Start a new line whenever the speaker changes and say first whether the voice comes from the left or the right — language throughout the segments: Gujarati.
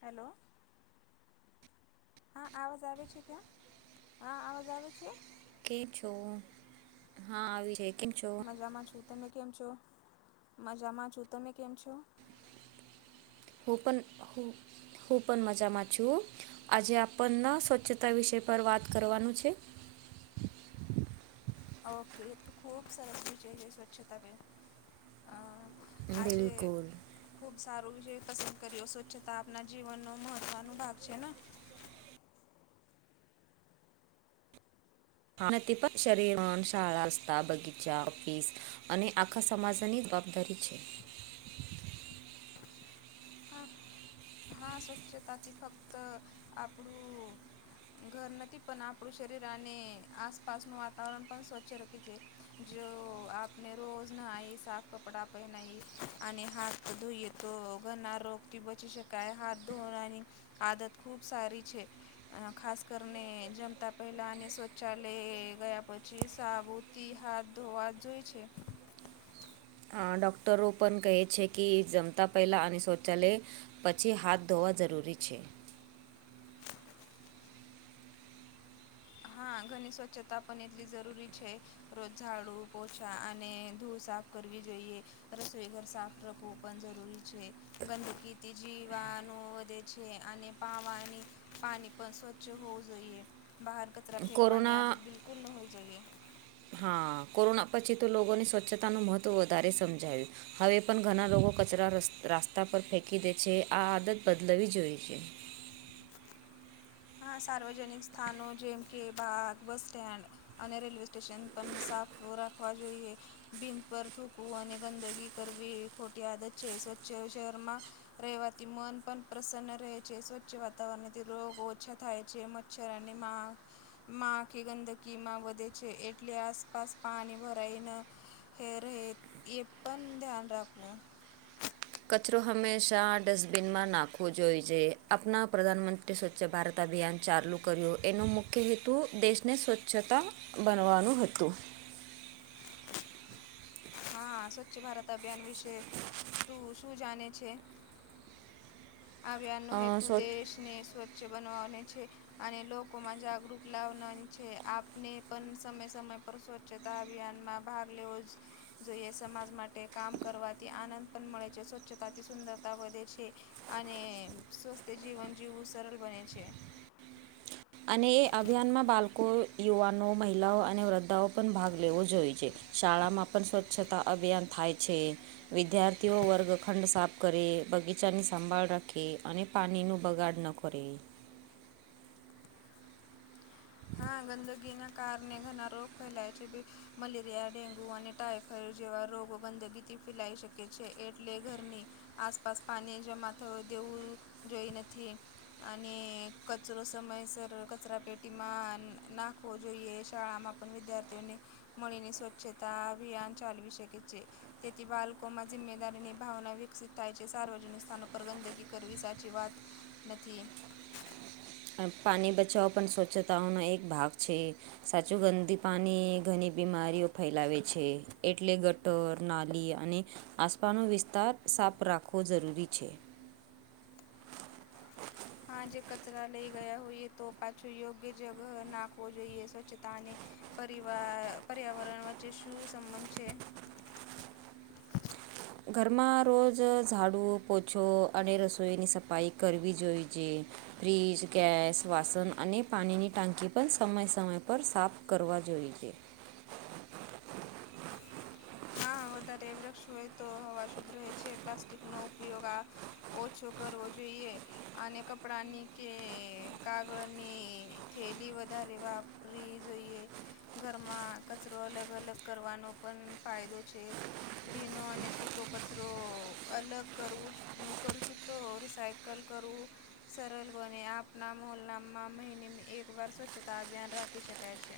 left: હલો હા આવાજ આવે છે ક્યા હા આવાજ આવે છે?
right: કેમ છો? હા આવી ર
left: મજામાં છું તમે કેમ છો મજામાં છું તમે કેમ છો?
right: હું પણ હું હું પણ મજામાં છું આજે આપણના સ્વચ્છતા વિષય પર વાત કરવાનું છે.
left: ઓકે એ ખૂબ સરસ છે સ્વચ્છતા બ આજે
right: બિલકુલ.
left: ખૂબ સારો વિષય પસંદ કર્યો સ્વચ્છતા આપના જીવનનો મહત્વનો ભાગ છે ને
right: [inaudible] શાળા, રસ્તા, બગીચા, ઓફિસ અને આખા સમાજની રી છે
left: હા હા સ્વચ્છતાથી ફક્ત આપણું ઘર નથી પણ આપણું શરીર અને આસપાસનું વાતાવરણ પણ સ્વચ્છ રહે છે. જો આપને રોજ નઈ સાફ કપડા પહેનાઈ અને હાથ ધોઈએ તો ઘરના રોગ થી બચી શકાય હાથ ધોવાની આદત ખુબ સારી છે. ખાસ કરીને જમતા પહેલાં અને શૌચાલય ગયા પછી સાબુ થી હાથ ધોવા જોઈ છે.
right: ડૉક્ટરો પણ કહે છે કે જમતાં પહેલાં અને શૌચાલય પછી હાથ ધોવા જરૂરી છે.
left: હા ઘરની સ્વચ્છતા પણ એટલી જરૂરી છે. રોજ ઝાડુ, પોછા અને ધૂળ સાફ કરવી જોઈએ. રસોઈઘર સાફ રાખવું પણ જરૂરી છે ગંદકીથી જીવાનો વધે છે અને [inaudible] પાણી પર સ્વચ્છ હોવું જોઈએ બહાર ક ચરો ફેંકવાની
right: કોરોના
left: આદત બિલકુલ ન હોવી જોઈએ.
right: હા, કોરોના પછી તો લોકોની સ્વચ્છતાનું મહત્ત્વ વધારે સમજાયું. હવે પણ ઘણાં લોકો કચરા રસ્ રાસ્તા પર ફેંકી દે છે આ આદત બદલવી જોઈશે.
left: હા સાર્વજનિક સ્થાનો જેમ કે બાગ, બસ સ્ટેન્ડ અને રેલવે સ્ટેશન પણ સાફ રાખવા જોઈએ. બિંદ પર થૂકવું અને ગંદગી કરવી ખોટી આદત છે સ્વચ્છ શહેરમાં રહેવાથી મન પણ પ્રસન્ન રહે છે સ્વચ્છ વાતાવરણથી રોગ ઓ છો થાય છે મચ્છર અને માખ માંખી એ ગંદકીમાં વધે છે એટલે આસપાસ પાણી ભરાઈને એ રહે એ પણ ધ્યાન રાખવું.
right: કચરો હંમેશા ડસ્ટબિનમાં નાખવો જોઈજે અપના પ્રધાનમંત્રી માટે સ્વચ્છ ભારત અભિયાન ચાલુ કર્યું એનો મુખ્ય હેતુ દેશને સ્વચ્છતા બનવાનું હતું.
left: હા, સ્વચ્છ ભારત અભિયાન વિશે તું શું જાણે છે? આ અભિયાનનો
right: અ,
left: હેતુ
right: સ્વ-
left: દેશને સ્વચ્છ બનાવાનો છે. અને લોકોમાં જાગૃત લાવનાની છે આપને પણ સમય સમય સ્વચ્છતા અભિયાનમાં ભાગ લેવો જ જોઈએ સમાજ માટે કામ કરવાથી આનંદ પણ મળે છે, સ્વચ્છતાથી સુંદરતા વધે છે. અને સ્વસ્થ્ય જીવન જીવવું સરળ બને છે.
right: અને એ અભિયાનમાં બાળકો, યુવાનો, મહિલાઓ અને વૃદ્ધાઓ પણ ભાગ લેવો જોઈએ છે. શાળામાં પણ સ્વચ્છતા અભિયાન થાય છે. વિદ્યાર્થીઓ વર્ગખંડ સાફ કરે બગીચાની સંભાળ રાખે અને પાણીનું બગાડ ન કરે.
left: હા ગંદગીના કારણે ઘણાં રોગ ફેલાય છે. મલેરિયા, ડેન્ગુ અને ટાઈફોઈડ જેવાં રોગો ગંદગીથી ફેલાઈ શકે છે એટલે ઘરની આસપાસ પાણી જમા થવા દેવું જોઈ નથી. અને કચરો સમયસર કચરાપેટી માં નાખવો જોઈએ શાળામાં પણ વિદ્યાર્થીઓને મળીને સ્વચ્છતા અભિયાન ચાલવી શકે છે. તેથી બાલકોમાં જિમ્મેદારીની ભાવના વિકસિત થાય છે સાર્વજનિક સ્થાનો પર ગંદકી કરવી સાચી વાત નથી.
right: પાણી બચાવો પણ સ્વચ્છતાઓનો એક ભાગ છે. સાચું ગંદી પાણી ઘણી બીમારીઓ ફેલાવે છે એટલે તઓ નાલી અને આસપાનો વિસ્તાર સાફ રાખવો જરૂરી છે.
left: હા જે કચરા લઈ ગયાં હોઈએ તો પાછું યોગ્ય જગહ નાખવો જોઈએ સ્વચ્છતાને પરિવાર પર્યાવરણ વચ્ચે શું સંબંધ છે?
right: ઘરમાં રોજ ઝાડું પોછો અને રસોઈની સફાઈ કરવી જોઈ જે. ફ્રીજ, ગેસ, વાસન અને પાણીની ટાંકી પણ સમય સમય પર સાફ કરવા જોઈ છે.
left: હા વધારે વૃક્ષ હોય તો હવા શુદ્ધ રહે છે પ્લાસ્ટિકનો ઉપયોગ આ ઓછો કરવો જોઈએ. અને કપડાની કે કાગળની થેલી વધારે વા ફ્રી રઈએ, ઘરમાં કચરો અલગ-અલગ કરવાનો પણ ફાયદો છે. ભીનો અને સૂકો કચરો અલગ કરવું કરશું તો રિસાય કલ કરવું સરલ બને આપના મોહલ્લામાં મહિનેમે એકવાર સ્વચ્છતા અભિયાન રાખી શકાય છે.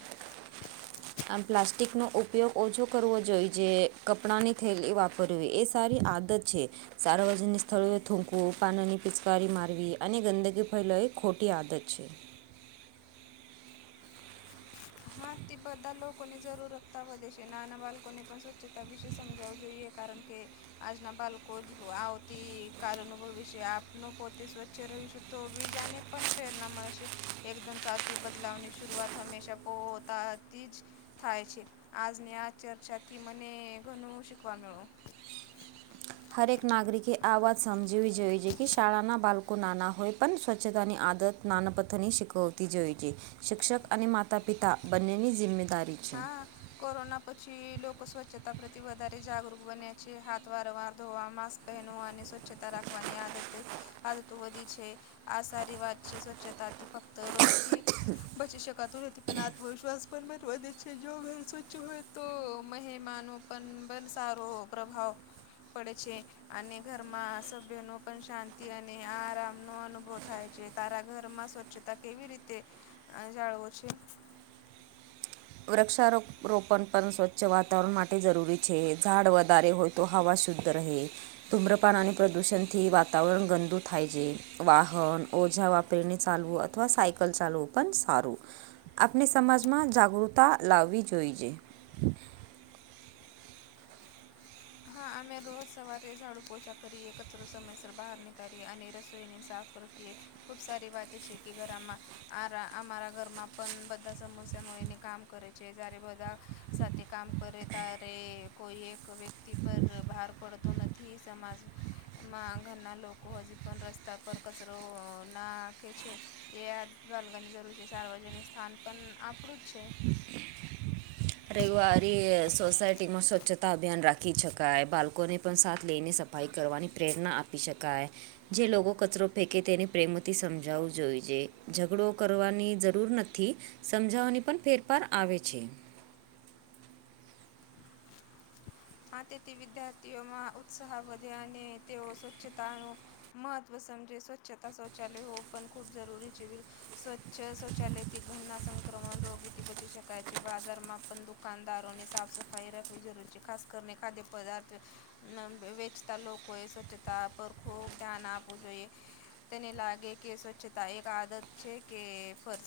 right: આમ પ્લાસ્ટિકનો ઉપયોગ ઓછો કરવો જોઈએ જે કપડાંની થેલી વાપરવી એ સારી આદત છે. સાર્વજનિક સ્થળોએ થૂકવું, પાનની પિચકારી મારવી અને ગંદકી ફેલોવી એ ખોટી આદત છે.
left: હા તે બધાં લોકોની જરૂરતતા વધે છે નાનાં બાળકોને પણ સ્વચ્છતા વિશે સમજાવું જોઈએ. કારન કે આજના બાળલો જ આવતી કાલ અનુભવી છે આપનો પોતે સ્વચ્છ રહીશ તો બીજાને પણ પ્રેરણા મળે છે એકદમ સાચું બદલાવની શરૂઆત હંમેશા પોતા થી જ થાય છે આજની આ ચર્ચાથી મને ઘનું શીખવા મળ્યું
right: હરેક નાગરિકે આ વાત સમજવી જોઈએ છે કે શાળાના બાળકો નાના હોય પણ સ્વચ્છતાની આદત નાનપથની શીખવતી જોઈ છે શિક્ષક અને માતા પિતા બંનેની જિમ્મેદારી છે
left: હા કોરોના પછી લોકો સ્વચ્છતા પ્રતિ વધારે જાગૃત બન્યા છે હાથ વારંવાર ધોવા માસ્ક પહેનવા ને સ્વચ્છતા રાખવાની આદત આદતો વધી છે આ સારી વાત છે સ્વચ્છતાથી ફક્ત રોગથી બચી શકાતું નથી પણ આત્મવિશ્વાસ પણ પછ વધે જો [unintelligible] સ્વચ્છ હોય તો મહેમાનો પણ બન સારો પ્રભાવ પડે છે અને ઘરમાં સભ્ય ન પણ શાંતિ અને આરામ નો અનુભવ થાય છે તારા ઘર માં ચ્છતા કેવી રીતે અ જાળવો છે
right: વૃક્ષારોપ રોપણ પણ સ્વચ્છ વાતાવરણ માટે જરૂરી છે ઝાડ વધારે હોય તો હવા શુદ્ધ રહે ધૂમ્રપાન અને પ્રદુષણ થી વાતાવરણ ગંદુ થાય છે વાહન ઓછા વા જેને ચાલવું અથવા સાયકલ ચાલવું પણ સારું આપણે સમાજમાં જાગૃત તા લાવવી જોઈએ
left: હા અમે રોજ સવારે ઝાડુ પોછા કરીએ કચરો સમયસર બહાર નીકળીએ અને રસોઈની સાફ [unintelligible] ખુબ સારી વાત છે કે ઘરમાં આરા અમારા ઘરમાં પણ બધા સમસ્યા એને કામ કરે છે જ્યારે બધા સાથે કામ કરે તારે કોઈ એક વ્યક્ તી પર બહાર પડતો નથી સમાજ મા ઘરના લોકો હજી પણ રસ્તા પર કચરો ના ખે છે એ આ દ્વાલગર ની જરૂર છે સાર્વજનિક સ્થાન પણ આપણું જ છે
right: [inaudible] રવિવારી સોસાયટી માં સ્વચ્છતા અભિયાન રાખી શકાય બાલકોને પણ સાથ લઈને સ સફાઈ કરવાની પ્રેરણા આપી શકાય જે લોકો કચરો ફેંકે તેને પ્રેમથી સમજાવવું જોઈએ ઝઘડો કરવાની જરૂર નથી સમજાવાની પણ ફેરફાર આવે છે
left: આ તેથી વિદ્યાર્થીઓમાં ઉત્સાહ વધ્યા અને તેઓ સ્વચ્છતાનું મહત્વ સમજે સ્વચ્છતા શૌચાલય હોવુ પણ ખૂબ જરૂરી છે સ્વચ્છ શૌચાલયથી ઘન્ના સંક્રમણ રોગથી બચી શકાય છે બાજારમાં પન દુઃ દુકાનદારો ને સાફ સફાઈ રાખવી જરૂરી છે ખાસ કરીને ખાદ્ય પદાર્થ [unintelligible] વેચતા લોકોએ સ્વચ્છતા પર ખૂબ ધ્યાન આપવું જોઈએ તેને લાગે કે સ્વચ્છતા એક આદત છે કે ફર્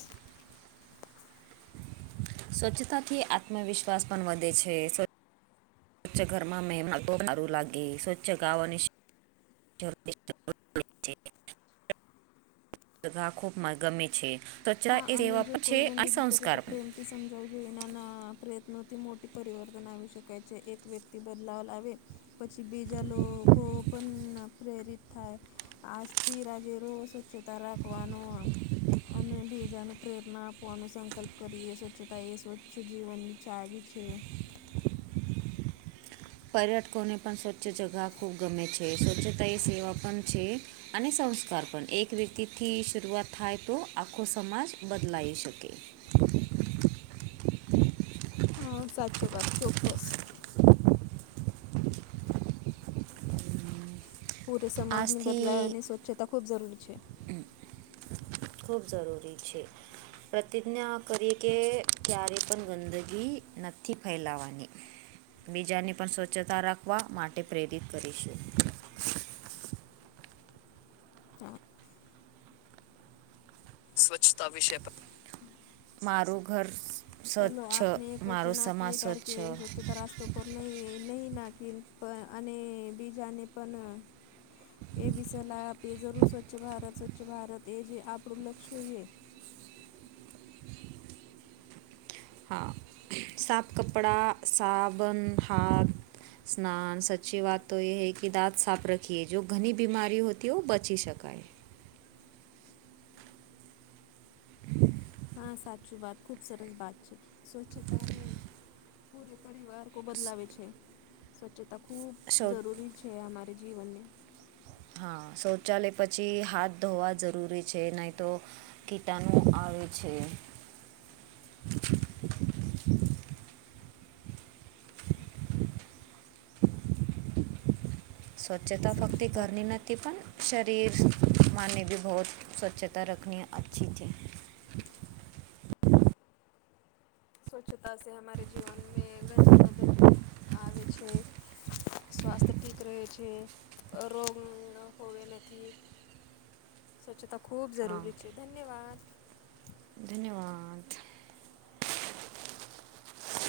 right: સ્વચ્છતાથી આત્મવિશ્વાસ પણ વધે છે સ્વચ્છ ઘરમાં મે [unintelligible] સારું લાગી સ્વચ્છ ગાવાની [unintelligible] ગા ખૂબ ગમે છે ત્ચરા એ સેવા પણ છે અને સંસ્કાર પણ
left: તે સમજાવુ જોઈને ના ના પ્રયત્નોથી મોટી પરિવર્તન આવી શકાય છે એક વ્યક્તિ બદલાવ લાવે પછી બીજા લો કો પન પ્રેરિત થાય આજથી રાજે રો સ્વચ્છતા રાખવાનો અને બીજા ને પ્રેરણા આપવાનો સંકલ્પ કરીએ સ્વચ્છતા એ સ્વચ્છ જીવનની ચાવી છે
right: પર્યટકોને પણ સ્વચ્છ જગા ખૂબ ગમે છે સ્વચ્છતા એ સેવા પન છે અને સંસ્કાર પણ એક રીતિથી શરૂઆત થાય તો આખો સમાજ બદલાઈ શકે [inaudible]
left: હા સાચો વાત ચોક્કસ
right: હ
left: પૂરે સમાજની બદલાય અને સ્વચ્છતા ખૂબ જરૂરી છે.
right: ખૂબ જરૂરી છે. પ્રતિજ્ઞા કરીએ કે ક્યારે પણ ગંદકી નઈ ફેલાવાની. બીજાને પણ સ્વચ્છતા રાખવા માટે પ્રેરિત કરીશ.
left: ચાર. સ્વચ્છતા વિષય પા
right: મારું ઘર સ
left: ચલો આપને એક વચન આપીએ કાર કે
right: સ્વચ્છ
left: સ્વચ્છતા રાસ્ તો પર નહીં નહીં નાખી પ અને બીજાને પન એવી સલાહ આપીએ જરૂર સ્વચ્છ ભારત સ્વચ્છ ભારત એ જ આપણું લક્ષ્ય હોઈએ.
right: હા સાફ કપડાં, સાબન, હાથ સ્નાન સચી વાત તો એ હે કે દાંત સાફ રખીએ, જો ઘની બીમારી હોતી હો બચી શકાય.
left: હા સાચું વાત ખૂબ સરસ વાત છે સ્વચ્છતાને પૂરે પરિવાર કો બદલાવે છે સ્વચ્છતા ખૂબ
right: શૌ
left: જરૂરી છે હમારે જીવન મેં.
right: હા શૌચાલય પછી હાથ ધોવા જરૂરી છે નઈ તો કીટાનુ આવે છે. સ્વચ્છતા ફક્તિ
left: સ્વચ્છતા
right: ઘરની ન તી પણ શરીર માનને ભી બહુત સ્વચ્છતા રખની અચ્છી છે.
left: સ્વચ્છતા સે હમારે જીવન મેં ઘણા બદલ આવે છે. સ્વાસ્થ્ય ઠીક રહે છે અ રોગ હોવે નથી. સ્વચ્છતા ખૂબ ઝરૂરી છે ધન્યવાદ.
right: ધન્યવાદ.